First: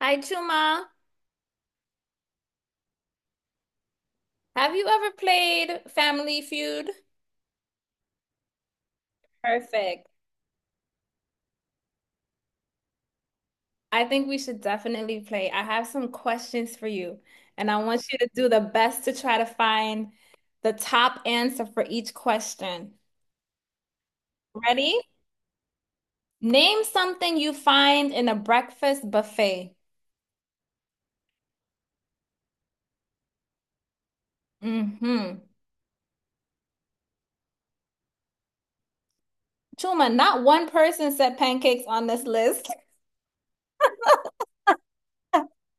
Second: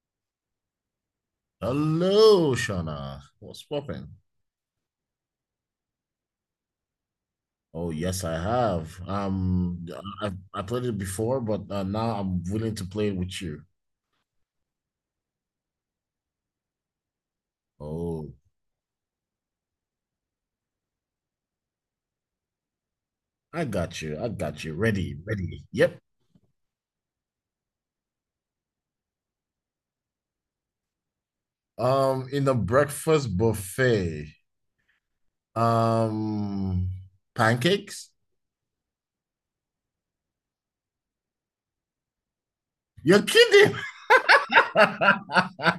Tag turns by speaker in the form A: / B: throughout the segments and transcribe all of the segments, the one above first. A: Hi, Chuma.
B: Hello, Shauna. What's poppin'?
A: Have you ever played Family Feud?
B: Oh, yes, I have. Um,
A: Perfect.
B: I I played it before, but now I'm willing to play it with you.
A: I think we should definitely play. I have some questions for you, and I want you to
B: Oh,
A: do the best to try to find the top answer for each question.
B: I got you. I got you.
A: Ready?
B: Ready, ready. Yep.
A: Name something you find in a breakfast buffet.
B: In the breakfast buffet.
A: Hmm.
B: Um, Pancakes?
A: Chuma, not one person said pancakes on this list,
B: You're kidding.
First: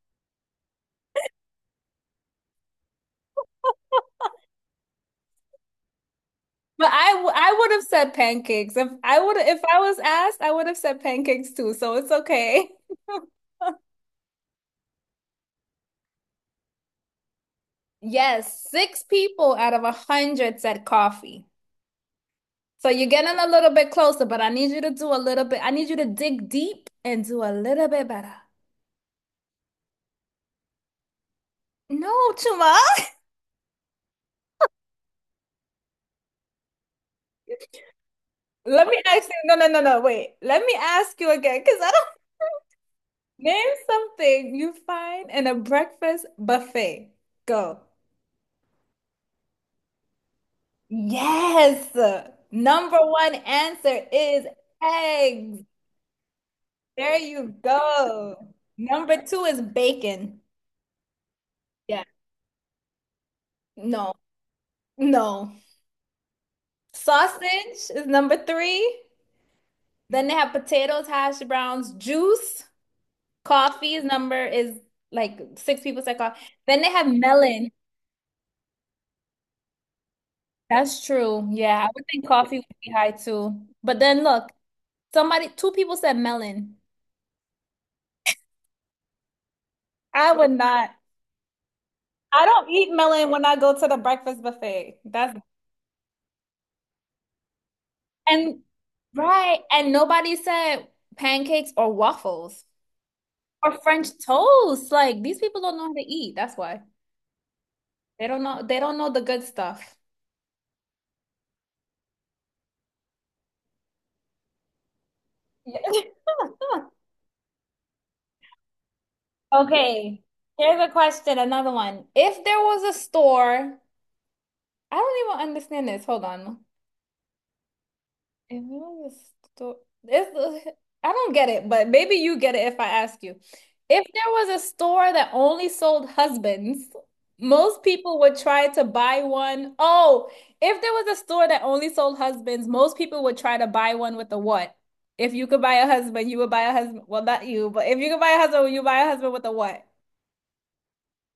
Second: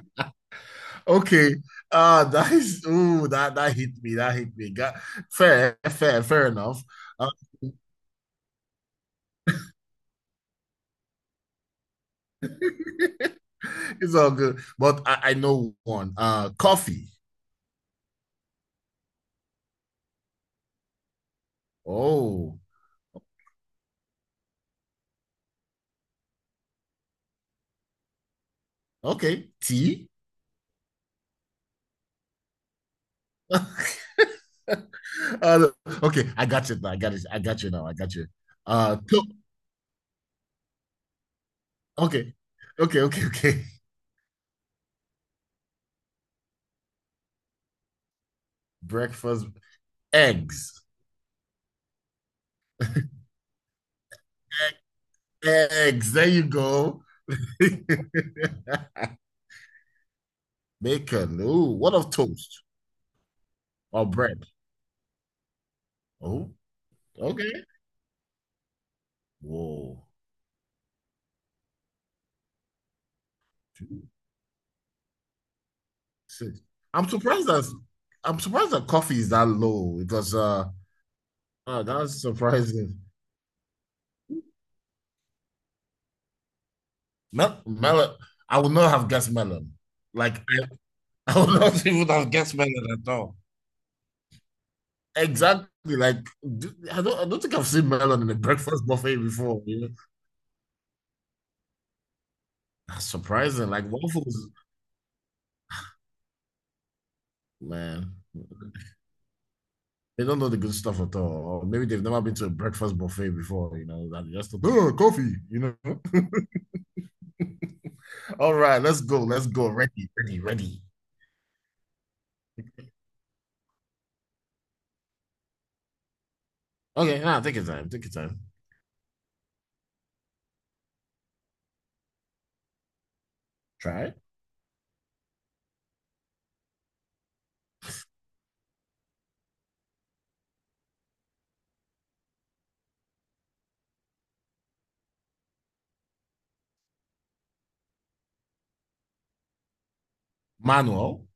B: Okay. That is, ooh, that hit me. That hit me. Got fair, fair, fair enough.
A: but I,
B: Uh,
A: w- I would have said pancakes. If I was asked, I would have said pancakes too, so it's okay.
B: it's all good. But I know one. Coffee.
A: Yes, six people out of 100 said coffee.
B: Oh,
A: So you're getting a little bit closer, but I need you to do a little bit. I need you to dig deep and do a little bit better.
B: okay. Tea.
A: No, Chuma.
B: uh, okay, I got you now. I got it. I got you now. I got you.
A: Let
B: Uh,
A: me
B: to-
A: ask you. No, no, no, no. Wait. Let me ask you again, because I don't.
B: okay, okay, okay, okay.
A: Name something you find in a breakfast buffet. Go.
B: Breakfast eggs.
A: Yes. Number one answer is
B: E-
A: eggs.
B: Eggs. There you go.
A: There you go. Number two is bacon.
B: Bacon. Ooh, what
A: Yeah.
B: of toast or
A: No,
B: bread?
A: no.
B: Oh, okay.
A: Sausage is number three.
B: Whoa.
A: Then they have potatoes, hash browns, juice, coffee is
B: Two,
A: number is like six people said coffee.
B: six.
A: Then they have
B: I'm surprised that
A: melon.
B: I'm surprised that coffee is that low because
A: That's true. Yeah,
B: oh,
A: I would
B: that's
A: think coffee would be
B: surprising.
A: high too. But then look, somebody, two people said melon.
B: Melon. I would not have guessed melon.
A: I
B: Like
A: would not.
B: I would not even have
A: I
B: guessed
A: don't
B: melon
A: eat
B: at
A: melon
B: all.
A: when I go to the breakfast buffet. That's
B: Exactly. Like I don't. I don't think I've seen melon in a
A: and
B: breakfast buffet
A: right.
B: before. You know?
A: And nobody said pancakes or waffles
B: That's surprising.
A: or
B: Like
A: French
B: waffles,
A: toast. Like these people don't know how to eat. That's why.
B: man.
A: They don't know the good stuff.
B: They don't know the good stuff at all. Or maybe they've never been to a breakfast buffet before. You know that they just oh coffee. You
A: Yeah.
B: know. All right, let's go. Let's go. Ready,
A: Okay,
B: ready,
A: here's
B: ready.
A: a question, another one. If there was a store, I don't even understand this. Hold on.
B: Okay, now take your time. Take your time.
A: If it was a sto- it's, I don't get it, but maybe you get it if I ask you.
B: Try
A: If
B: it.
A: there was a store that only sold husbands, most people would try to buy one. Oh, if there was a store that only sold husbands, most people would try to buy one with a what? If you could buy a husband, you would buy a husband. Well, not you, but if you could buy a husband, you buy a husband with a what?
B: Manual.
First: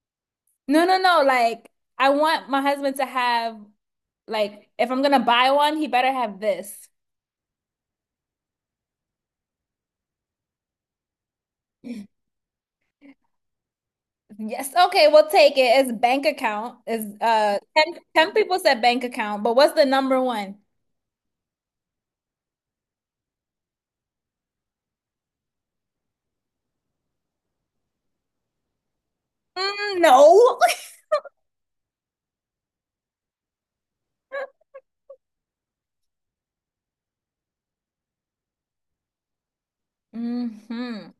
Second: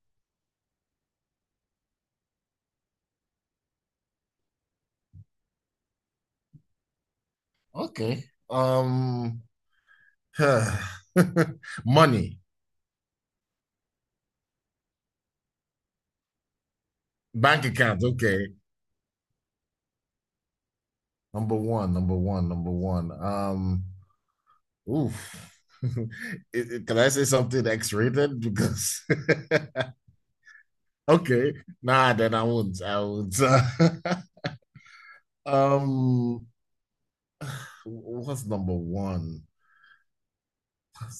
A: No, no, no. Like, I want my husband to have, like, if I'm gonna buy one, he better have this.
B: Okay. Um. Money,
A: Yes. Okay, we'll take it. It's bank account. Is
B: bank
A: 10,
B: accounts.
A: 10
B: Okay,
A: people said bank account, but what's the number one?
B: number one, number one, number one. Oof. Can I say something X-rated? Because
A: Mm, no.
B: okay, nah, then I won't. I won't. um, what's number one?
A: Mm-hmm.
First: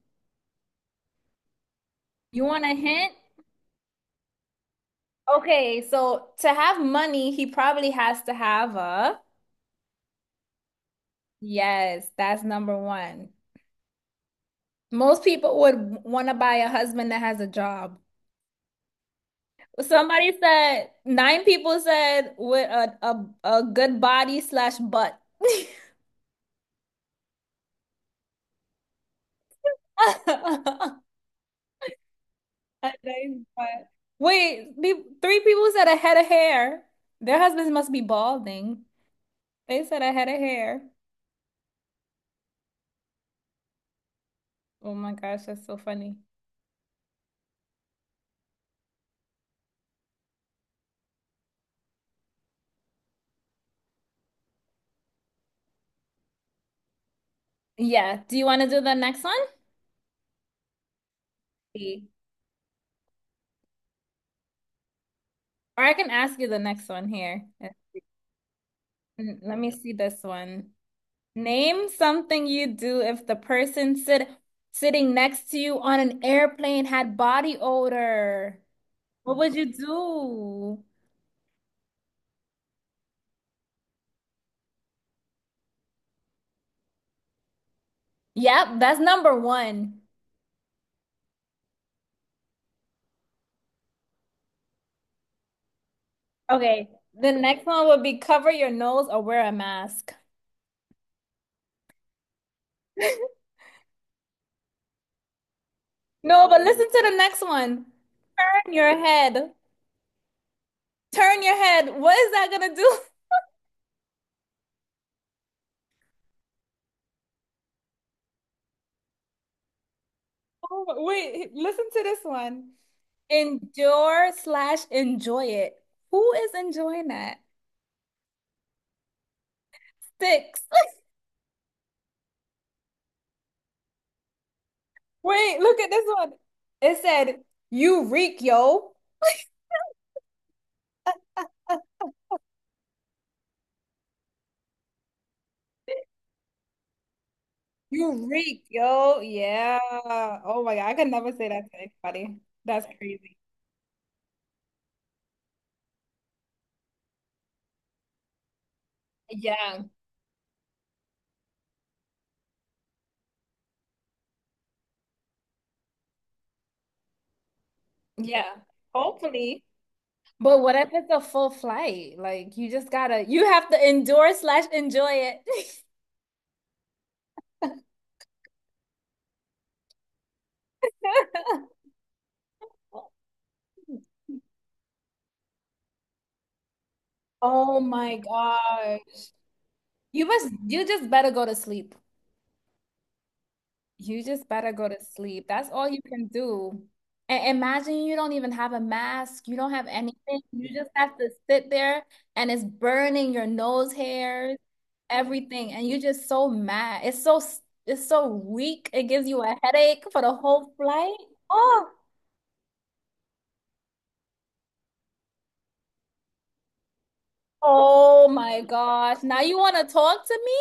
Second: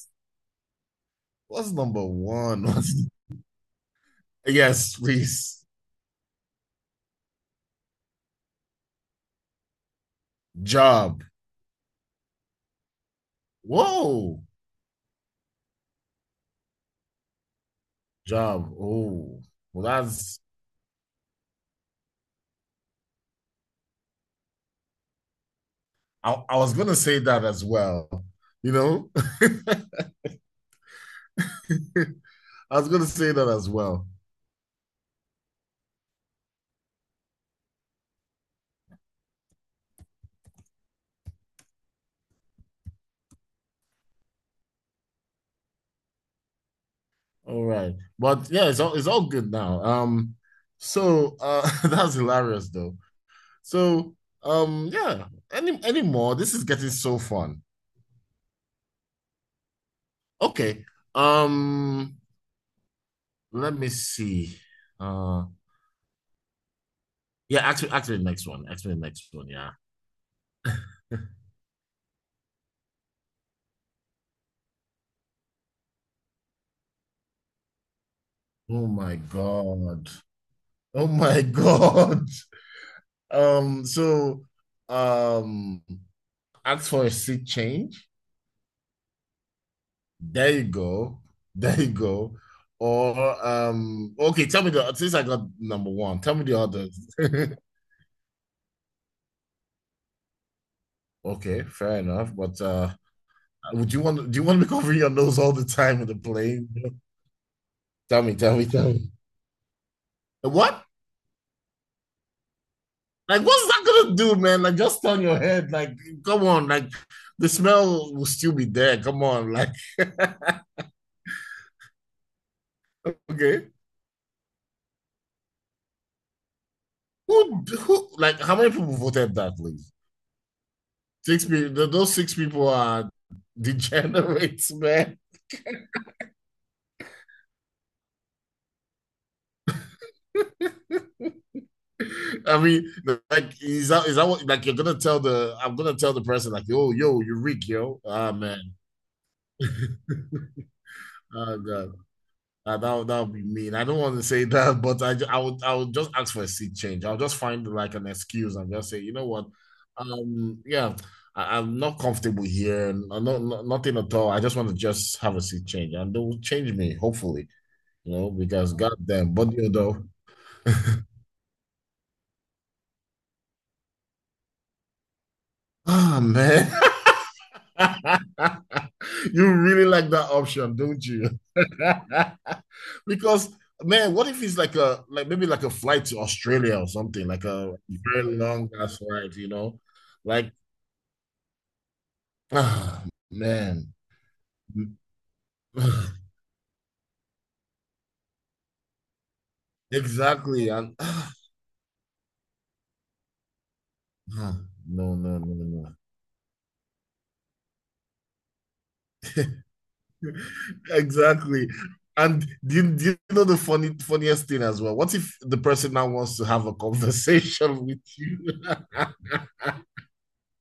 B: What's number
A: You want
B: one?
A: a
B: What's.
A: hint?
B: Yes, please.
A: Okay, so to have money, he probably has to have a.
B: Job.
A: Yes, that's number one.
B: Whoa,
A: Most people would want to buy a husband that has a job.
B: job. Oh, well,
A: Somebody
B: that's.
A: said nine people said with a good body slash butt.
B: I was gonna say that as well. You know. I was
A: And
B: gonna
A: they
B: say that as
A: but
B: well.
A: wait, three people said a head of hair. Their husbands must be balding. They said a head of hair. Oh my gosh, that's so funny.
B: All right, but yeah, it's all good now. So that's hilarious though. So yeah. Any more? This is getting so fun.
A: Yeah. Do you want to do the next one?
B: Okay.
A: See.
B: Um, Let me see. Uh,
A: Or I can ask you the next one here.
B: yeah. Actually, the next one. Actually, the next one.
A: Let me
B: Yeah.
A: see this one. Name something you do if the person sitting next to you on an airplane had body odor.
B: Oh my
A: What would you
B: God.
A: do?
B: Oh my God. So um, ask for a seat change.
A: Yep, that's number one.
B: There you go. There you go. Or okay, tell me the since I got number one, tell me the
A: Okay,
B: others.
A: the next one would be cover your nose or wear a mask.
B: Okay, fair enough. But would you want do you want to be covering your nose all the time with a
A: No, but
B: plane?
A: listen to the next one.
B: Tell me, tell me,
A: Turn your
B: tell me.
A: head.
B: What?
A: Turn your head. What is that gonna do?
B: Like what's that gonna do, man? Like just turn your head, like come on, like the smell will still be there. Come on, like.
A: Oh, wait, listen to this one.
B: Okay.
A: Endure slash enjoy it. Who is enjoying that?
B: Who Like how many people voted that, please?
A: Six.
B: Six people, those six people are degenerates, man.
A: Wait, look at this one. It said, you reek, yo.
B: I mean, like is that what, like you're gonna tell the I'm gonna tell the person like yo you're weak yo,
A: You reek,
B: man.
A: yo. Yeah. Oh my God. I could never say
B: Oh
A: that to
B: god.
A: anybody.
B: Ah,
A: That's
B: that would
A: crazy.
B: be mean. I don't want to say that, but I would just ask for a seat change. I'll just find like an excuse and just say, you know what,
A: Yeah.
B: yeah, I'm not comfortable here, and I not, nothing at all. I just want to just have a seat change, and they'll change me, hopefully. You know,
A: Yeah.
B: because goddamn. But
A: Hopefully.
B: you know.
A: But what if it's a full flight? Like you have to endure slash enjoy it.
B: Man. You really like that option, don't you? Because man, what if it's like a, like maybe like a flight to Australia or something, like a
A: Oh my
B: very long ass
A: God.
B: flight, you know?
A: You must,
B: Like
A: you just better go to sleep.
B: ah, man.
A: You just better go to sleep. That's all you can do. And imagine you don't even have a mask. You don't have anything.
B: Exactly.
A: You just
B: And
A: have to sit there and it's burning your nose
B: ah,
A: hairs,
B: no, no, no,
A: everything. And
B: no,
A: you're just so mad. It's so weak. It gives you a headache for
B: no.
A: the whole flight.
B: Exactly. And do you know the funny funniest thing as well? What if the person now wants to have a conversation with
A: Oh
B: you?
A: my gosh. Now you want to talk to me?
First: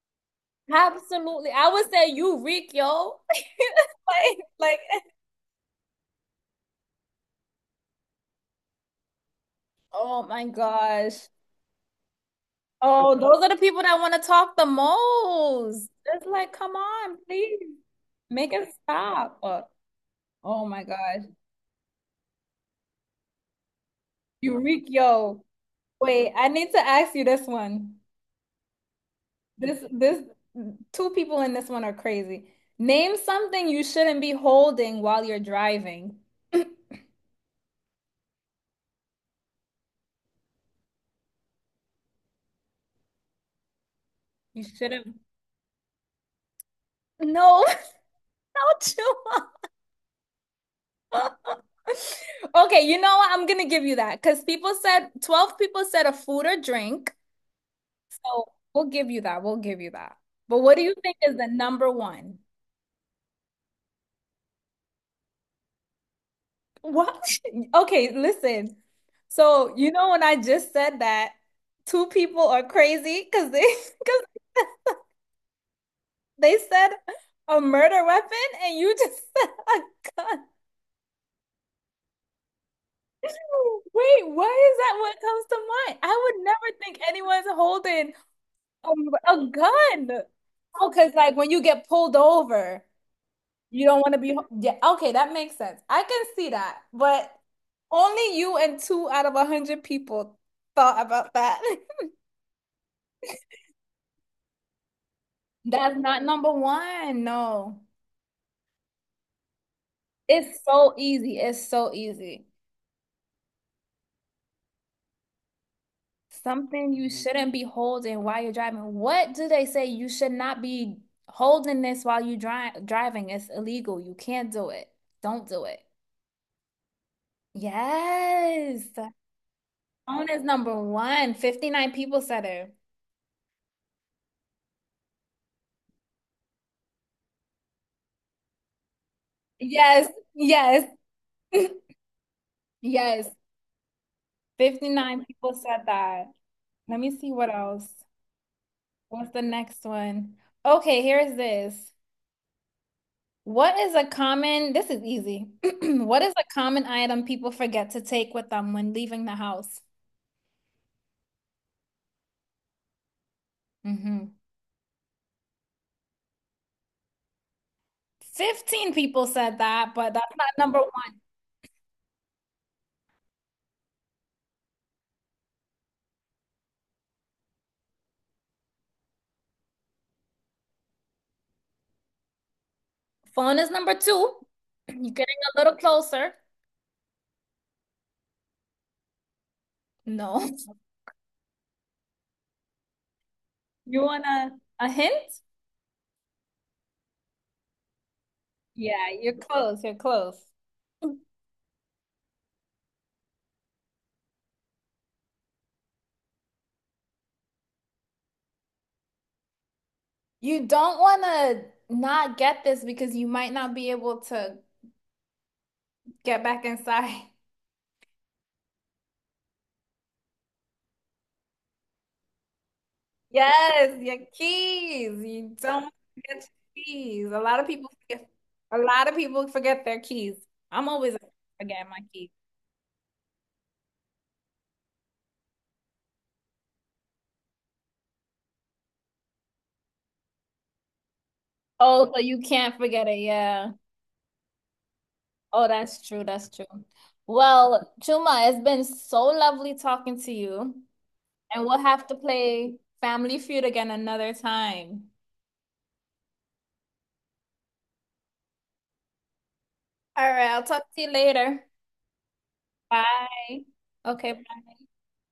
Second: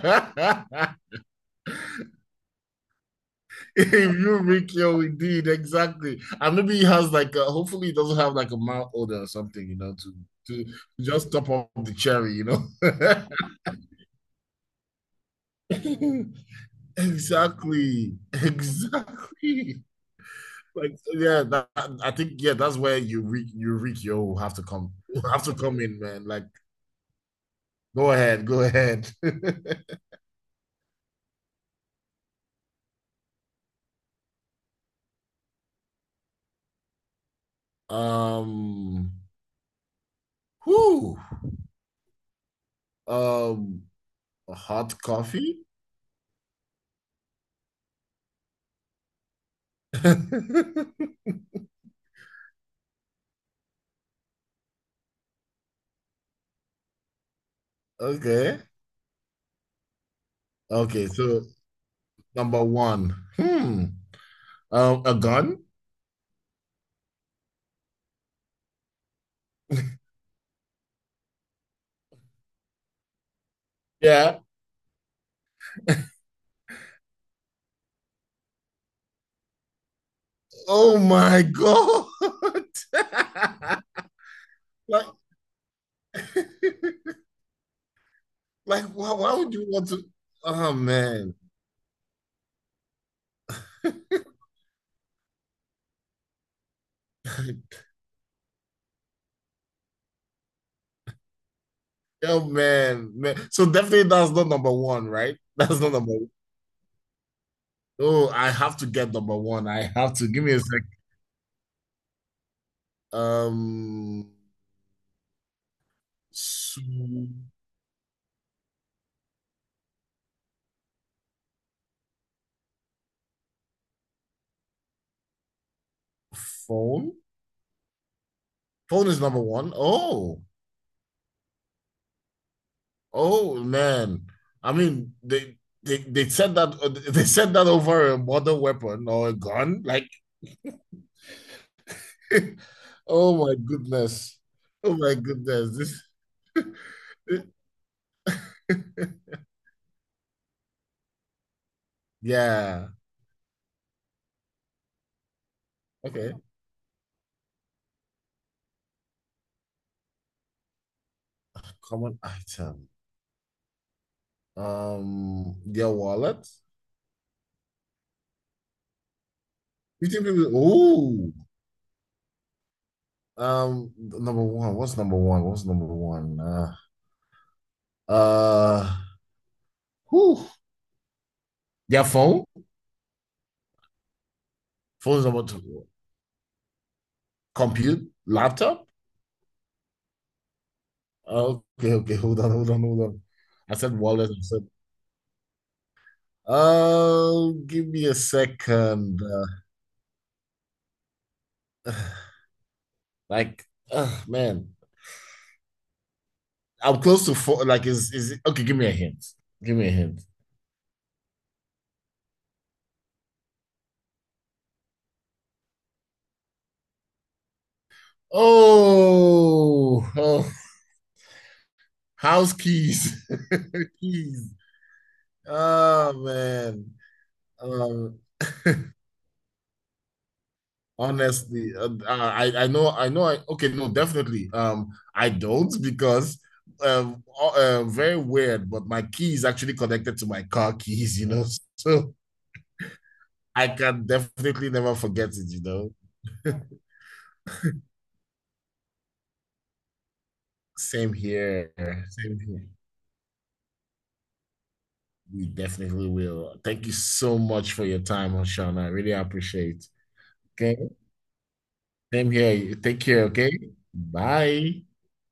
A: Absolutely. I would say you reek, yo.
B: If
A: Like,
B: you make
A: like,
B: your indeed, exactly. And maybe he has like a, hopefully he doesn't have like a mouth odor or something, you know, to
A: oh my
B: to
A: gosh.
B: just top up the cherry, you know.
A: Oh, those are the people that want to talk the most. It's like, come on, please.
B: Exactly.
A: Make it stop. Oh,
B: Exactly.
A: oh my
B: Like
A: gosh.
B: yeah, that, I think yeah, that's where you reach yo have
A: You
B: to
A: reek,
B: come have
A: yo.
B: to come in, man.
A: Wait,
B: Like
A: I need to ask you this one.
B: go ahead, go ahead.
A: This, this, two people in this one are crazy. Name something you shouldn't be holding while you're driving.
B: Um Whoo. Um
A: You
B: Hot
A: shouldn't.
B: coffee?
A: No, not Chua. Okay, you know what? I'm gonna give you that because people said 12 people said a food or drink. So
B: Okay.
A: we'll give you that. We'll give you that. But what do you
B: Okay,
A: think is
B: so
A: the number one?
B: number one. Hmm. A gun?
A: What? Okay, listen. So you know when I just said that two people are crazy because they because
B: Yeah.
A: they said a murder weapon and you just said a gun.
B: Oh my God.
A: Wait, why is that
B: like,
A: what comes to mind? I would never think anyone's holding
B: like
A: Um,
B: why
A: a
B: would you want to?
A: gun.
B: Oh
A: Oh, because
B: man.
A: like when you get pulled over, you don't want to be. Yeah, okay, that makes sense. I can see that, but only you and two out of 100 people thought about that.
B: Oh man, man. So definitely that's not number one, right? That's not
A: That's
B: number
A: not
B: one.
A: number one. No,
B: Oh, I have to get number one. I have to give me a
A: it's
B: sec.
A: so easy. It's so easy.
B: Um, so
A: Something you shouldn't be holding while you're driving. What do they say? You should not be holding this while you driving. It's illegal. You can't do it. Don't do it.
B: Phone.
A: Yes.
B: Phone is number one.
A: Phone is
B: Oh,
A: number one. 59 people said it.
B: oh man, I mean they said that they said that over a modern weapon or a gun.
A: Yes,
B: Like,
A: yes, yes.
B: oh my goodness, oh my
A: 59 people
B: goodness,
A: said
B: this.
A: that. Let me see what else. What's the next one? Okay, here's this.
B: Yeah.
A: What is a common, this is easy. What is
B: Okay.
A: a common item people forget to take with them when leaving the house?
B: Common item.
A: Hmm.
B: Your wallet.
A: 15 people said that,
B: You
A: but
B: think
A: that's not
B: people?
A: number one.
B: Ooh. Number one. What's number one? What's number one? Uh. Whew. Their phone.
A: Phone is number two. You're
B: Phone's
A: getting
B: number
A: a little
B: two.
A: closer.
B: Compute. Laptop.
A: No.
B: Okay, okay, hold on, hold on, hold on. I said
A: You want
B: wallet. I
A: a,
B: said,
A: a hint?
B: oh, give me a
A: Yeah,
B: second.
A: you're close. You're close.
B: Uh, like, man, I'm close to four. Like, okay? Give me a hint. Give me a hint.
A: You don't want to not get this because you might not be able to get back inside.
B: Oh, oh, house keys,
A: Yes, your
B: keys.
A: keys. You don't want
B: Oh
A: to forget your
B: man.
A: keys. A lot of people
B: Um,
A: forget, a lot of people forget their keys. I'm always
B: Honestly,
A: forgetting my keys.
B: I know, I, okay, no, definitely, I don't because very weird, but my key is actually connected to my car keys, you know,
A: Oh,
B: so
A: so you can't forget it.
B: I
A: Yeah.
B: can definitely never forget it, you
A: Oh,
B: know.
A: that's true. That's true. Well, Chuma, it's been so lovely talking to you,
B: Same here.
A: and we'll have to
B: Same here,
A: play Family Feud again another time.
B: we definitely will. Thank you so much for your time, Oshana. I really appreciate.
A: All right, I'll
B: Okay.
A: talk to you later.
B: Same here, take care. Okay,
A: Bye. Okay,
B: bye.